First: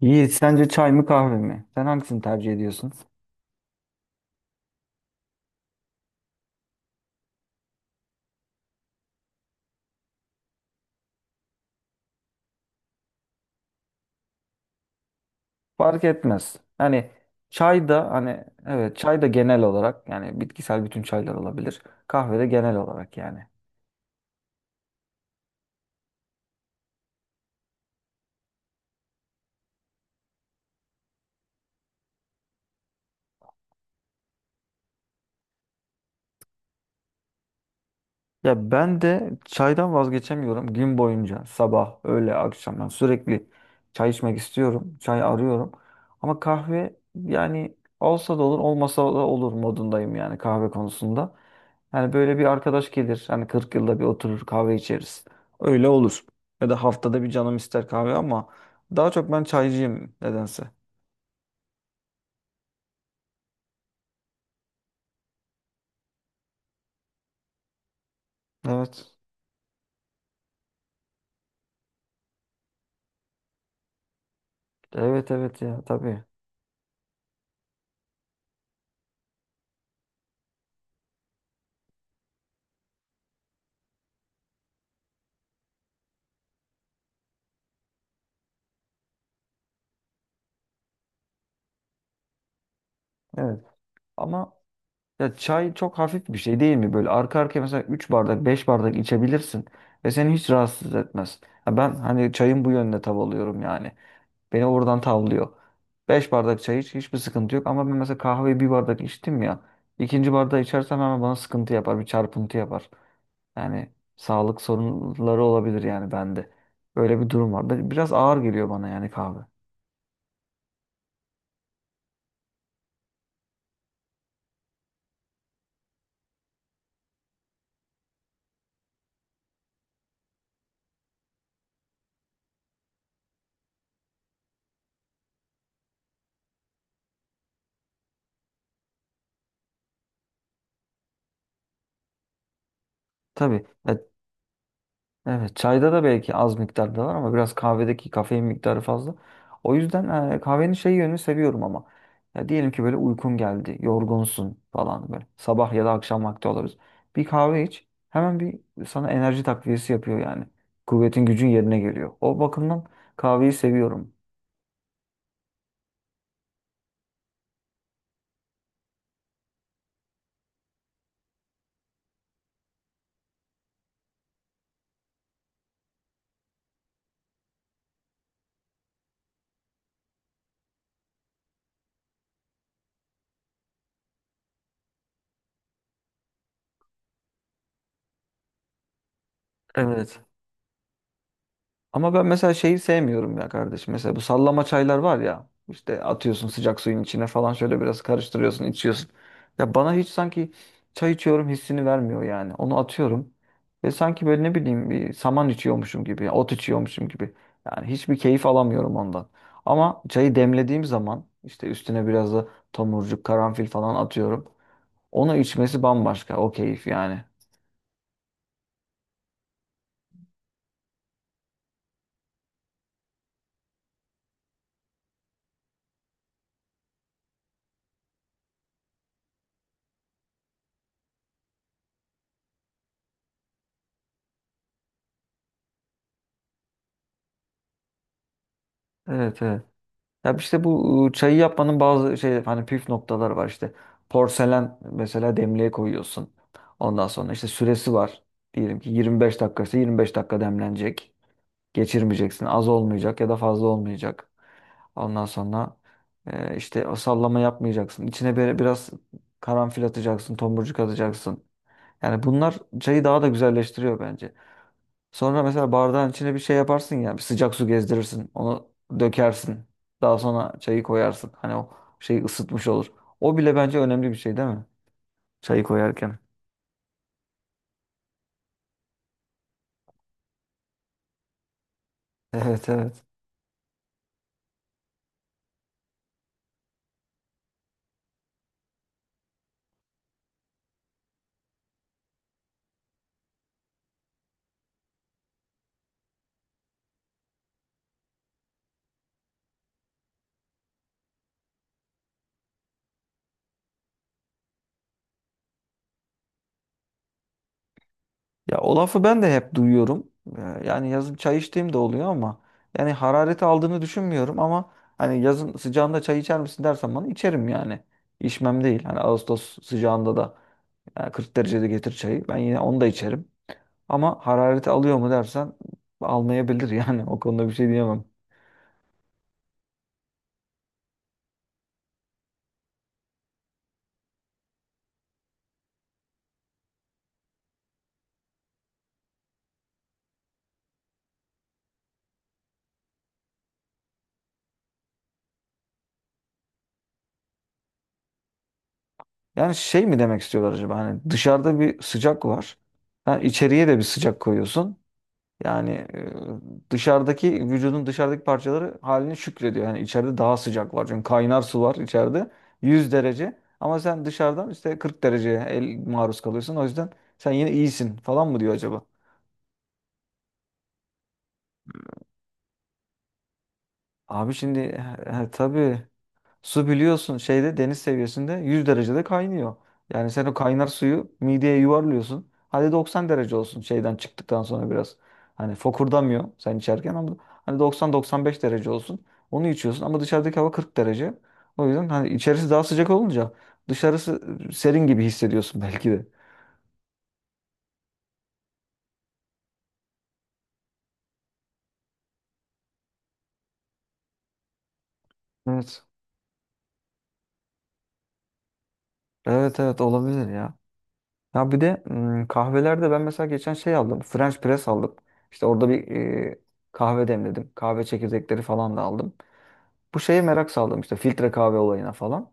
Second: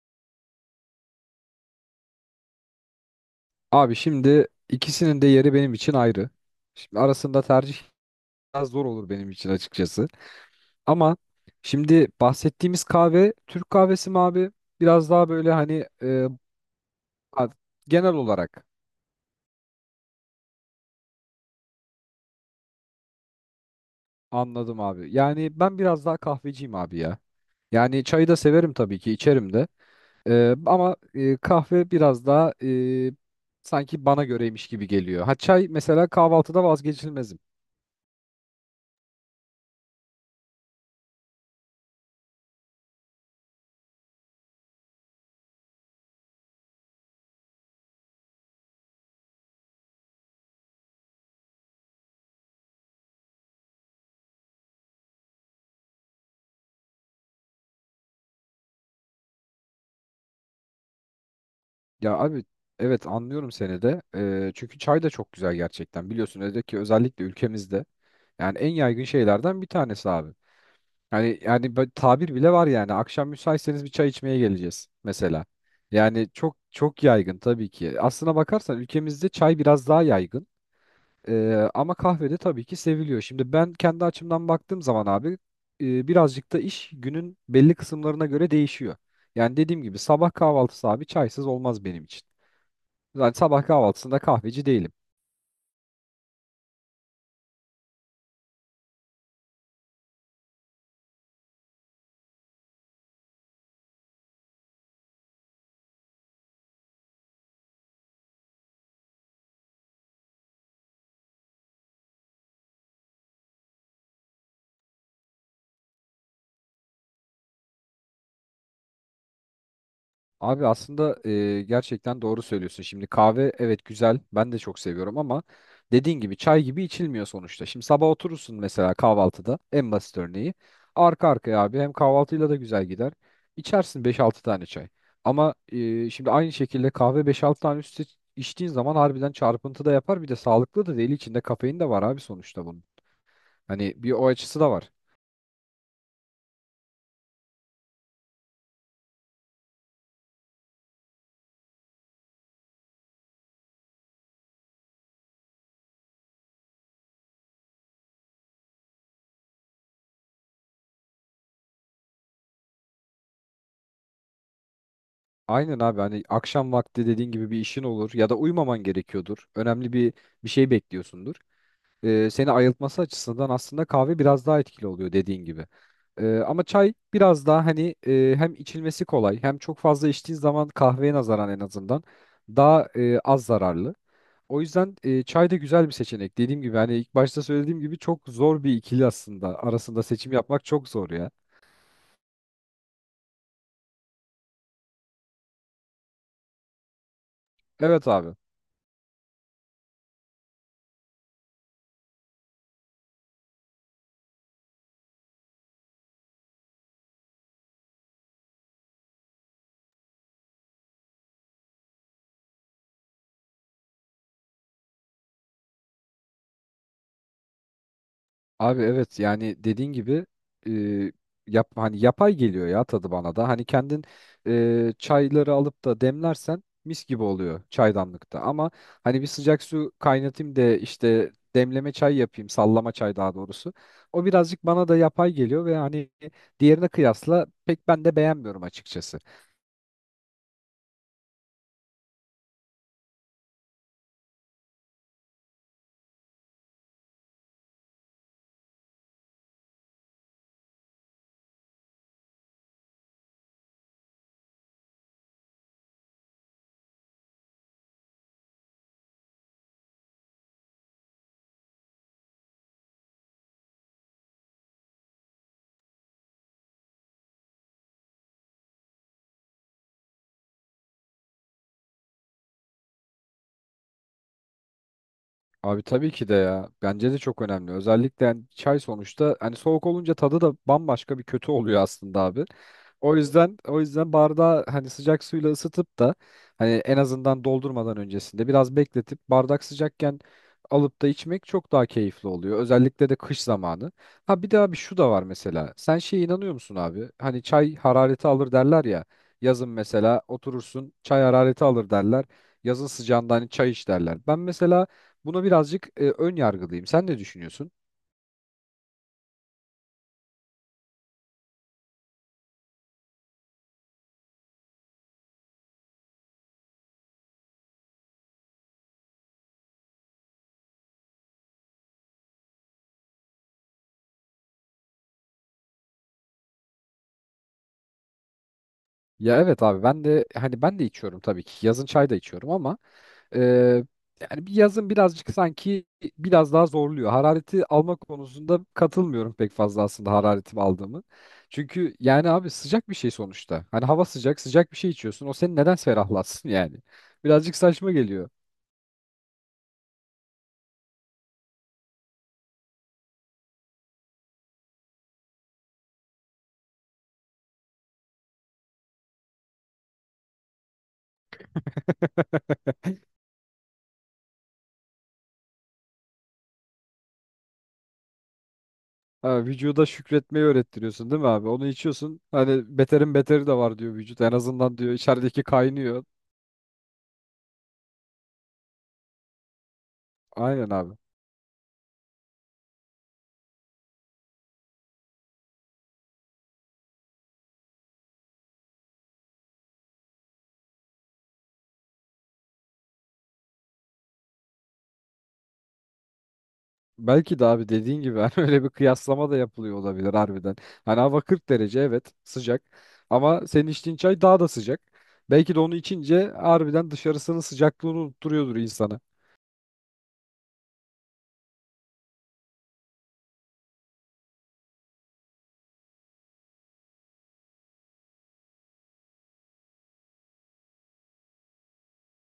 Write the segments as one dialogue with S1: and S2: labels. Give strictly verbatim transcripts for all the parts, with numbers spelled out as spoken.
S1: Yiğit sence çay mı kahve mi? Sen hangisini tercih ediyorsun?
S2: Abi şimdi ikisinin de yeri benim için ayrı. Şimdi arasında tercih biraz zor olur benim için açıkçası. Ama şimdi bahsettiğimiz kahve Türk kahvesi mi abi? Biraz daha böyle hani
S1: Fark
S2: e,
S1: etmez. Hani
S2: a-
S1: çay da
S2: genel
S1: hani
S2: olarak
S1: evet çay da genel olarak yani bitkisel bütün çaylar olabilir. Kahve de genel olarak yani.
S2: anladım abi. Yani ben biraz daha kahveciyim abi ya. Yani çayı da severim tabii ki içerim de. E, ama e, kahve biraz daha e, sanki bana göreymiş gibi geliyor. Ha çay mesela kahvaltıda vazgeçilmezim.
S1: Ya ben de çaydan vazgeçemiyorum gün boyunca sabah, öğle, akşam yani sürekli çay içmek istiyorum. Çay arıyorum. Ama kahve yani olsa da olur, olmasa da olur modundayım yani kahve konusunda. Yani böyle bir arkadaş gelir hani kırk yılda bir oturur kahve içeriz. Öyle olur. Ya da haftada bir canım ister kahve ama daha çok ben çaycıyım nedense.
S2: Ya abi evet anlıyorum seni de. Ee, çünkü çay da çok güzel gerçekten. Biliyorsun özellikle ki özellikle ülkemizde yani en yaygın
S1: Evet.
S2: şeylerden bir tanesi abi. Hani yani böyle tabir bile var yani akşam müsaitseniz bir çay içmeye geleceğiz
S1: Evet
S2: mesela.
S1: evet ya tabii.
S2: Yani çok çok yaygın tabii ki. Aslına bakarsan ülkemizde çay biraz daha yaygın. Ee, ama kahvede tabii ki seviliyor. Şimdi ben kendi açımdan baktığım zaman abi e, birazcık da iş günün belli kısımlarına göre değişiyor. Yani dediğim gibi sabah kahvaltısı abi çaysız olmaz benim için. Yani
S1: Evet.
S2: sabah kahvaltısında
S1: Ama
S2: kahveci değilim.
S1: ya çay çok hafif bir şey değil mi? Böyle arka arkaya mesela üç bardak beş bardak içebilirsin ve seni hiç rahatsız etmez. Ya ben hani çayın bu yönüne tav alıyorum yani. Beni oradan tavlıyor. Beş bardak çay iç hiçbir sıkıntı yok ama ben mesela kahveyi bir bardak içtim ya. İkinci bardağı içersem hemen bana sıkıntı yapar bir çarpıntı yapar. Yani sağlık sorunları olabilir yani bende. Böyle bir durum var. Biraz ağır geliyor bana yani kahve.
S2: Abi aslında e, gerçekten doğru söylüyorsun. Şimdi kahve evet güzel. Ben de çok seviyorum ama dediğin gibi çay gibi içilmiyor sonuçta. Şimdi sabah oturursun mesela kahvaltıda en basit örneği. Arka arkaya abi hem kahvaltıyla da güzel gider. İçersin beş altı tane çay. Ama e, şimdi aynı şekilde kahve beş altı tane üstü içtiğin zaman harbiden çarpıntı da yapar. Bir de sağlıklı da değil. İçinde kafein de var abi sonuçta bunun.
S1: Tabii.
S2: Hani
S1: Ya
S2: bir o açısı da var.
S1: evet, çayda da belki az miktarda var ama biraz kahvedeki kafein miktarı fazla. O yüzden e, kahvenin şey yönünü seviyorum ama. Ya diyelim ki böyle uykun geldi, yorgunsun falan böyle. Sabah ya da akşam vakti olabilir. Bir kahve iç, hemen bir sana enerji takviyesi yapıyor yani. Kuvvetin gücün yerine geliyor. O bakımdan kahveyi seviyorum.
S2: Aynen abi hani akşam vakti dediğin gibi bir işin olur ya da uyumaman gerekiyordur. Önemli bir bir şey bekliyorsundur. Ee, seni ayıltması açısından aslında kahve biraz daha etkili oluyor dediğin gibi. Ee, ama çay biraz daha hani e, hem içilmesi kolay hem çok fazla içtiğin zaman kahveye nazaran en azından daha e, az zararlı. O yüzden e, çay da güzel bir seçenek. Dediğim gibi hani ilk başta söylediğim gibi çok zor bir ikili aslında. Arasında
S1: Evet.
S2: seçim yapmak çok zor ya.
S1: Ama ben mesela şeyi sevmiyorum ya kardeşim. Mesela bu sallama çaylar var ya. İşte atıyorsun sıcak suyun içine falan şöyle biraz
S2: Evet abi.
S1: karıştırıyorsun, içiyorsun. Ya bana hiç sanki çay içiyorum hissini vermiyor yani. Onu atıyorum ve sanki böyle ne bileyim bir saman içiyormuşum gibi, ot içiyormuşum gibi. Yani hiçbir keyif alamıyorum ondan. Ama çayı demlediğim zaman işte üstüne biraz da tomurcuk, karanfil falan atıyorum. Onu içmesi bambaşka. O keyif yani.
S2: Abi evet yani dediğin gibi e, yap hani yapay geliyor ya tadı bana da. Hani kendin e, çayları alıp da demlersen mis gibi oluyor çaydanlıkta. Ama hani bir sıcak su kaynatayım da işte demleme çay yapayım, sallama çay daha doğrusu. O birazcık bana da yapay geliyor ve hani diğerine kıyasla pek ben de beğenmiyorum açıkçası.
S1: Evet evet. Ya işte bu ıı, çayı yapmanın bazı şey hani püf noktaları var işte. Porselen mesela demliğe koyuyorsun. Ondan sonra işte süresi var. Diyelim ki yirmi beş dakikası yirmi beş dakika demlenecek. Geçirmeyeceksin. Az olmayacak ya da fazla olmayacak. Ondan sonra e, işte o sallama yapmayacaksın. İçine böyle biraz karanfil atacaksın, tomurcuk atacaksın. Yani bunlar çayı daha da güzelleştiriyor bence. Sonra mesela bardağın içine bir şey yaparsın ya, bir sıcak su gezdirirsin, onu dökersin. Daha sonra çayı koyarsın. Hani o şeyi ısıtmış olur. O bile bence önemli bir şey değil mi? Çayı
S2: Abi tabii
S1: koyarken.
S2: ki de ya. Bence de çok önemli. Özellikle yani çay sonuçta hani soğuk olunca tadı da bambaşka bir kötü oluyor aslında abi.
S1: Evet evet.
S2: O yüzden o yüzden bardağı hani sıcak suyla ısıtıp da hani en azından doldurmadan öncesinde biraz bekletip bardak sıcakken alıp da içmek çok daha keyifli oluyor. Özellikle de kış zamanı. Ha bir de abi şu da var mesela. Sen şeye inanıyor musun abi? Hani çay harareti alır derler ya. Yazın mesela oturursun çay harareti alır derler. Yazın sıcağında hani çay iç derler. Ben mesela buna birazcık e, ön yargılıyım. Sen ne düşünüyorsun?
S1: Ya o lafı ben de hep duyuyorum. Ee, Yani yazın çay içtiğim de oluyor ama yani harareti aldığını düşünmüyorum ama hani yazın sıcağında çay içer misin dersen bana içerim yani. İçmem değil. Hani Ağustos sıcağında da yani kırk derecede getir çayı. Ben yine onu da içerim. Ama harareti alıyor mu dersen almayabilir yani o konuda bir şey diyemem.
S2: Ya evet abi ben de hani ben de içiyorum tabii ki. Yazın çay da içiyorum ama e, yani bir yazın birazcık sanki biraz daha zorluyor. Harareti alma konusunda katılmıyorum pek fazla aslında hararetimi aldığımı. Çünkü yani abi sıcak bir şey sonuçta. Hani hava sıcak, sıcak bir şey içiyorsun. O seni neden ferahlatsın yani? Birazcık saçma geliyor.
S1: Yani şey mi demek istiyorlar acaba hani dışarıda bir sıcak var. Yani içeriye de bir sıcak koyuyorsun. Yani e, dışarıdaki vücudun dışarıdaki parçaları haline şükrediyor. Yani içeride daha sıcak var. Çünkü kaynar su var içeride. Yüz derece. Ama sen dışarıdan işte kırk dereceye el maruz kalıyorsun. O yüzden sen yine iyisin falan mı diyor acaba?
S2: Ha, vücuda şükretmeyi öğrettiriyorsun değil mi abi? Onu içiyorsun. Hani beterin beteri de var diyor vücut. En
S1: Abi şimdi
S2: azından diyor
S1: e, e,
S2: içerideki
S1: tabii
S2: kaynıyor.
S1: su biliyorsun şeyde deniz seviyesinde yüz derecede kaynıyor. Yani sen o
S2: Aynen
S1: kaynar
S2: abi.
S1: suyu mideye yuvarlıyorsun. Hadi doksan derece olsun şeyden çıktıktan sonra biraz. Hani fokurdamıyor sen içerken ama hani doksan doksan beş derece olsun. Onu içiyorsun ama dışarıdaki hava kırk derece. O yüzden hani içerisi daha sıcak olunca dışarısı e, serin gibi hissediyorsun belki de.
S2: Belki de abi dediğin gibi hani öyle bir kıyaslama da yapılıyor olabilir harbiden. Hani hava kırk derece evet sıcak ama senin içtiğin çay daha da sıcak. Belki de onu
S1: Evet.
S2: içince harbiden dışarısının sıcaklığını unutturuyordur insana.
S1: Evet evet olabilir ya. Ya bir de mm, kahvelerde ben mesela geçen şey aldım. French press aldım. İşte orada bir e, kahve demledim. Kahve çekirdekleri falan da aldım. Bu şeye merak saldım işte filtre kahve olayına falan.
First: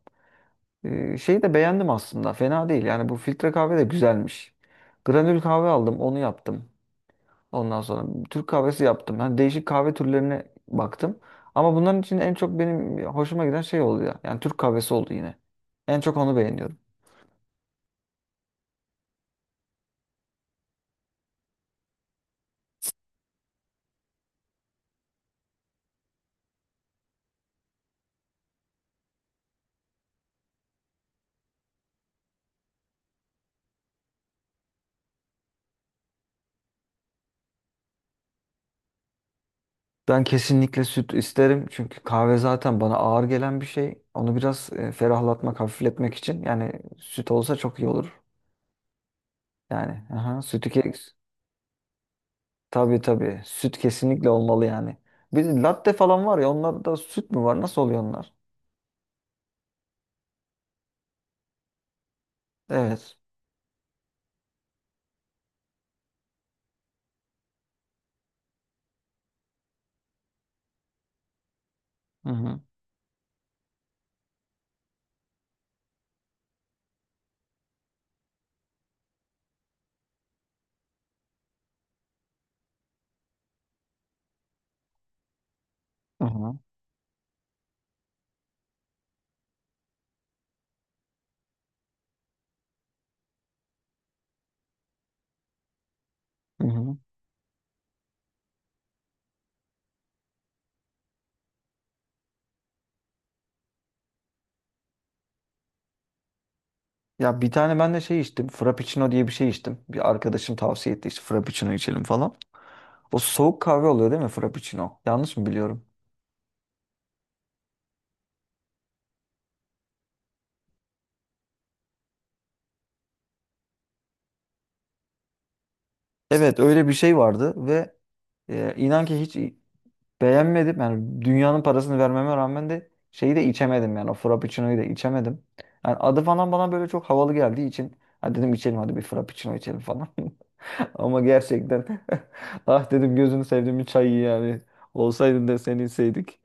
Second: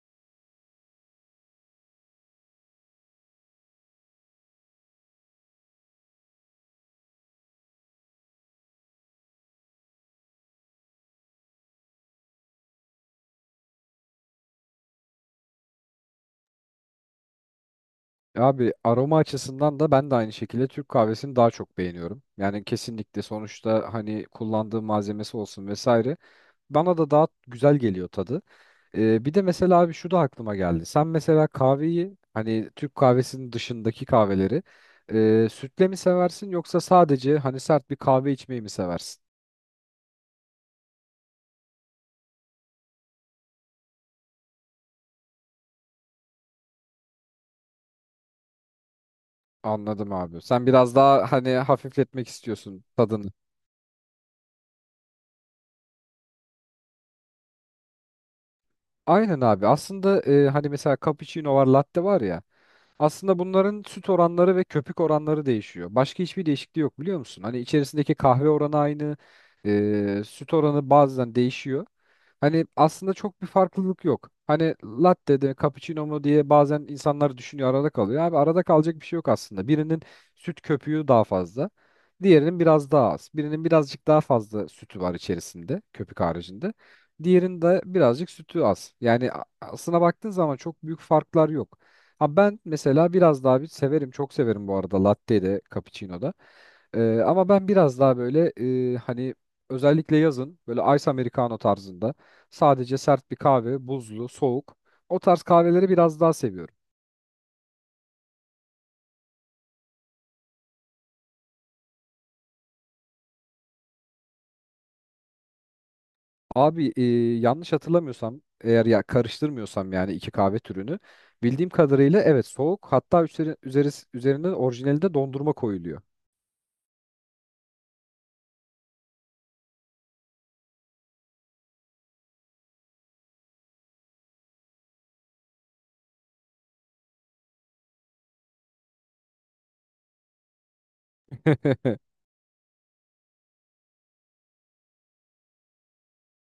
S1: E, şeyi de beğendim aslında. Fena değil. Yani bu filtre kahve de güzelmiş. Granül kahve aldım. Onu yaptım. Ondan sonra Türk kahvesi yaptım. Yani değişik kahve türlerine baktım. Ama bunların için en çok benim hoşuma giden şey oldu ya. Yani Türk kahvesi oldu yine. En çok onu beğeniyorum.
S2: Abi aroma açısından da ben de aynı şekilde Türk kahvesini daha çok beğeniyorum. Yani kesinlikle sonuçta hani kullandığı malzemesi olsun vesaire. Bana da daha güzel geliyor tadı. Ee, bir de mesela abi şu da aklıma geldi. Sen mesela kahveyi hani Türk kahvesinin dışındaki kahveleri e, sütle mi seversin yoksa sadece hani sert bir kahve içmeyi mi seversin?
S1: Ben kesinlikle süt isterim çünkü kahve zaten bana ağır gelen bir şey. Onu biraz e, ferahlatmak, hafifletmek için yani süt olsa çok iyi olur. Yani
S2: Anladım
S1: aha,
S2: abi. Sen
S1: sütü ke
S2: biraz daha hani hafifletmek istiyorsun
S1: tabii
S2: tadını.
S1: tabii süt kesinlikle olmalı yani. Bir de latte falan var ya onlarda süt mü var? Nasıl oluyor onlar?
S2: Aynen abi. Aslında e, hani mesela cappuccino var, latte var ya.
S1: Evet.
S2: Aslında bunların süt oranları ve köpük oranları değişiyor. Başka hiçbir değişikliği yok biliyor musun? Hani içerisindeki kahve oranı aynı, e, süt oranı bazen değişiyor.
S1: Hı hı.
S2: Hani aslında çok bir farklılık yok. Hani latte de cappuccino mu diye bazen insanlar düşünüyor arada kalıyor. Abi arada kalacak bir şey yok aslında. Birinin süt köpüğü daha fazla, diğerinin biraz daha az. Birinin birazcık daha fazla sütü var içerisinde, köpük
S1: Hı hı.
S2: haricinde. Diğerinde birazcık sütü az. Yani a- aslına baktığın zaman çok büyük farklar yok. Abi ben mesela biraz daha bir severim, çok severim bu arada latte de, cappuccino da.
S1: Hı hı.
S2: Ee, ama ben biraz daha böyle e, hani özellikle yazın böyle ice americano tarzında sadece sert bir kahve, buzlu, soğuk o tarz kahveleri biraz daha seviyorum.
S1: Ya bir tane ben de şey içtim. Frappuccino diye bir şey içtim. Bir arkadaşım tavsiye etti işte Frappuccino içelim falan. O soğuk kahve oluyor değil mi Frappuccino? Yanlış mı biliyorum?
S2: Abi e, yanlış hatırlamıyorsam eğer ya karıştırmıyorsam yani iki kahve türünü bildiğim kadarıyla evet soğuk hatta üzeri, üzeri, üzerine orijinalinde dondurma koyuluyor.
S1: Evet öyle bir şey vardı ve Ee, inan ki hiç beğenmedim. Yani dünyanın parasını vermeme rağmen de şeyi de içemedim yani o frappuccino'yu da içemedim. Yani adı falan bana böyle çok havalı geldiği için ha dedim içelim hadi bir frappuccino içelim falan. Ama gerçekten ah dedim gözünü sevdiğim bir çayı yani olsaydın da seni içseydik.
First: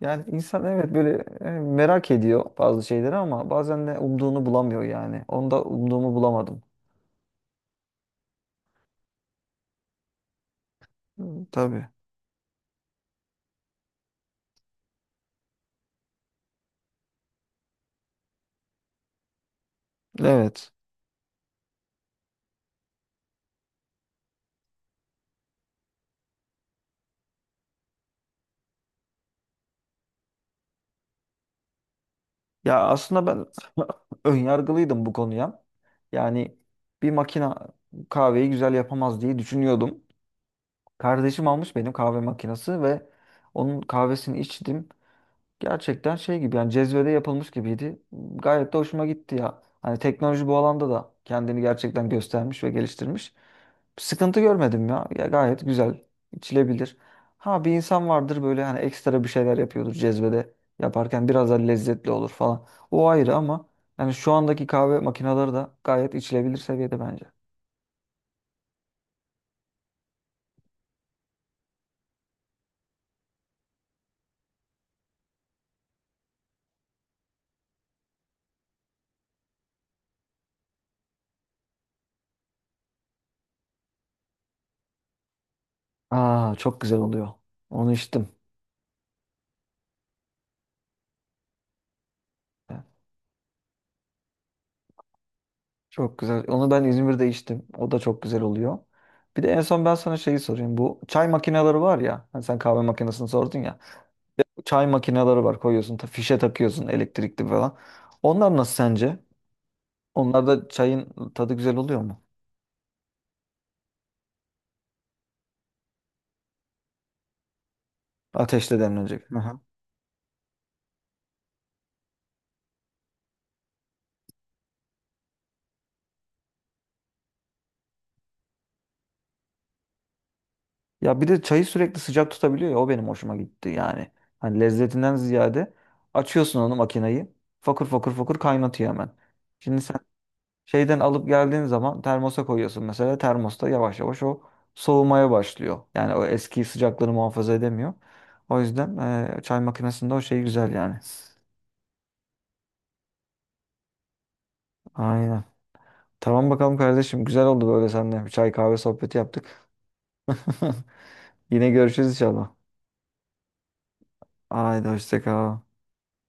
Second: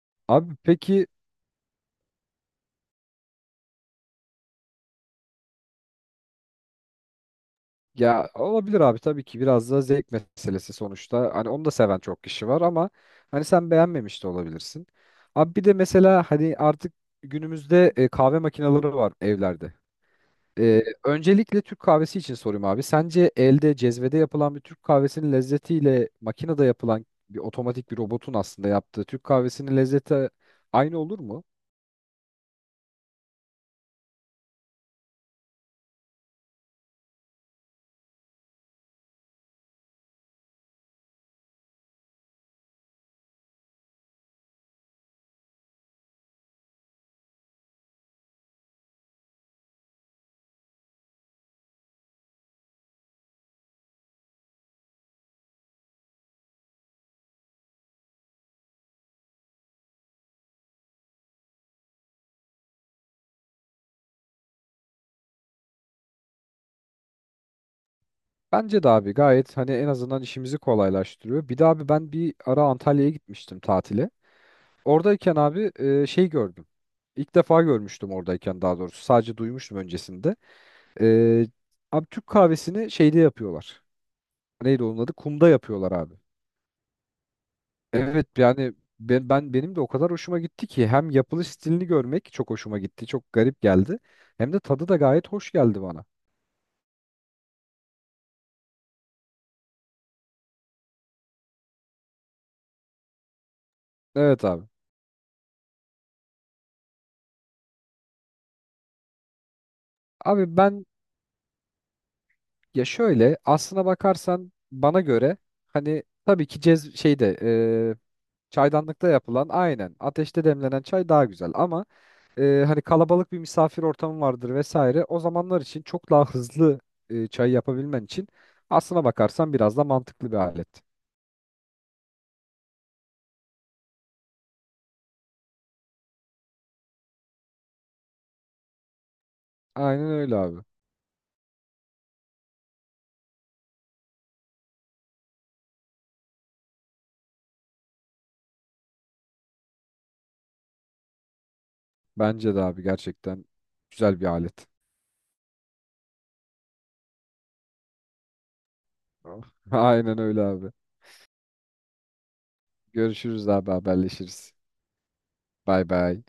S1: Yani
S2: Abi
S1: insan evet
S2: peki.
S1: böyle e, merak ediyor bazı şeyleri ama bazen de umduğunu bulamıyor yani. Onda umduğumu bulamadım.
S2: Ya olabilir abi tabii ki biraz da zevk meselesi sonuçta.
S1: Hı,
S2: Hani onu da
S1: tabii.
S2: seven çok kişi var ama hani sen beğenmemiş de olabilirsin. Abi bir de mesela hani artık günümüzde e, kahve makineleri var evlerde.
S1: Evet.
S2: E, öncelikle Türk kahvesi için sorayım abi. Sence elde cezvede yapılan bir Türk kahvesinin lezzetiyle makinede yapılan bir otomatik bir robotun aslında yaptığı Türk kahvesinin lezzeti aynı olur mu?
S1: Ya aslında ben önyargılıydım bu konuya. Yani bir makina kahveyi güzel yapamaz diye düşünüyordum. Kardeşim almış benim kahve makinesi ve onun kahvesini içtim. Gerçekten şey gibi yani cezvede yapılmış gibiydi. Gayet de hoşuma gitti ya. Hani teknoloji bu alanda da kendini gerçekten göstermiş ve geliştirmiş. Sıkıntı görmedim ya. Ya gayet güzel, içilebilir. Ha bir insan vardır böyle hani ekstra bir şeyler yapıyordur cezvede yaparken biraz daha lezzetli olur falan. O ayrı ama yani şu andaki kahve makineleri de gayet içilebilir seviyede bence.
S2: Bence de abi gayet hani en azından işimizi kolaylaştırıyor. Bir de abi ben bir ara Antalya'ya gitmiştim tatile. Oradayken abi e, şey gördüm. İlk defa görmüştüm oradayken daha doğrusu. Sadece duymuştum öncesinde. E, Abi Türk kahvesini şeyde yapıyorlar. Neydi onun adı? Kumda yapıyorlar abi.
S1: Aa çok güzel oluyor. Onu
S2: Evet
S1: içtim.
S2: yani ben, ben benim de o kadar hoşuma gitti ki hem yapılış stilini görmek çok
S1: Ee,
S2: hoşuma gitti. Çok garip geldi. Hem de tadı da gayet hoş geldi bana.
S1: Çok güzel. Onu ben İzmir'de içtim. O da çok güzel oluyor. Bir de en son ben sana şeyi sorayım. Bu çay makineleri var ya. Hani sen kahve makinesini sordun ya.
S2: Evet
S1: Bu
S2: abi.
S1: çay makineleri var. Koyuyorsun, ta- fişe takıyorsun elektrikli falan. Onlar nasıl sence? Onlar
S2: Abi
S1: da
S2: ben
S1: çayın tadı güzel oluyor mu?
S2: ya şöyle aslına bakarsan bana göre hani tabii ki cez şeyde e,
S1: Ateşle
S2: çaydanlıkta
S1: demlenecek.
S2: yapılan
S1: Aha.
S2: aynen ateşte demlenen çay daha güzel ama e, hani kalabalık bir misafir ortamı vardır vesaire. O zamanlar için çok daha hızlı e, çay yapabilmen için aslına bakarsan biraz da mantıklı bir alet.
S1: Ya bir de çayı sürekli sıcak tutabiliyor ya. O benim hoşuma gitti yani. Hani lezzetinden ziyade açıyorsun onu makineyi. Fokur fokur fokur kaynatıyor hemen. Şimdi
S2: Aynen öyle abi.
S1: şeyden alıp geldiğin zaman termosa koyuyorsun mesela. Termosta yavaş yavaş o soğumaya başlıyor. Yani o eski sıcaklığını muhafaza edemiyor. O yüzden e, çay makinesinde o şey güzel yani.
S2: Bence de abi gerçekten güzel bir alet.
S1: Aynen. Tamam bakalım kardeşim. Güzel oldu böyle seninle. Bir çay kahve sohbeti yaptık.
S2: Aynen öyle abi.
S1: Yine görüşürüz inşallah.
S2: Görüşürüz abi haberleşiriz.
S1: Haydi hoşça kal.
S2: Bay bay.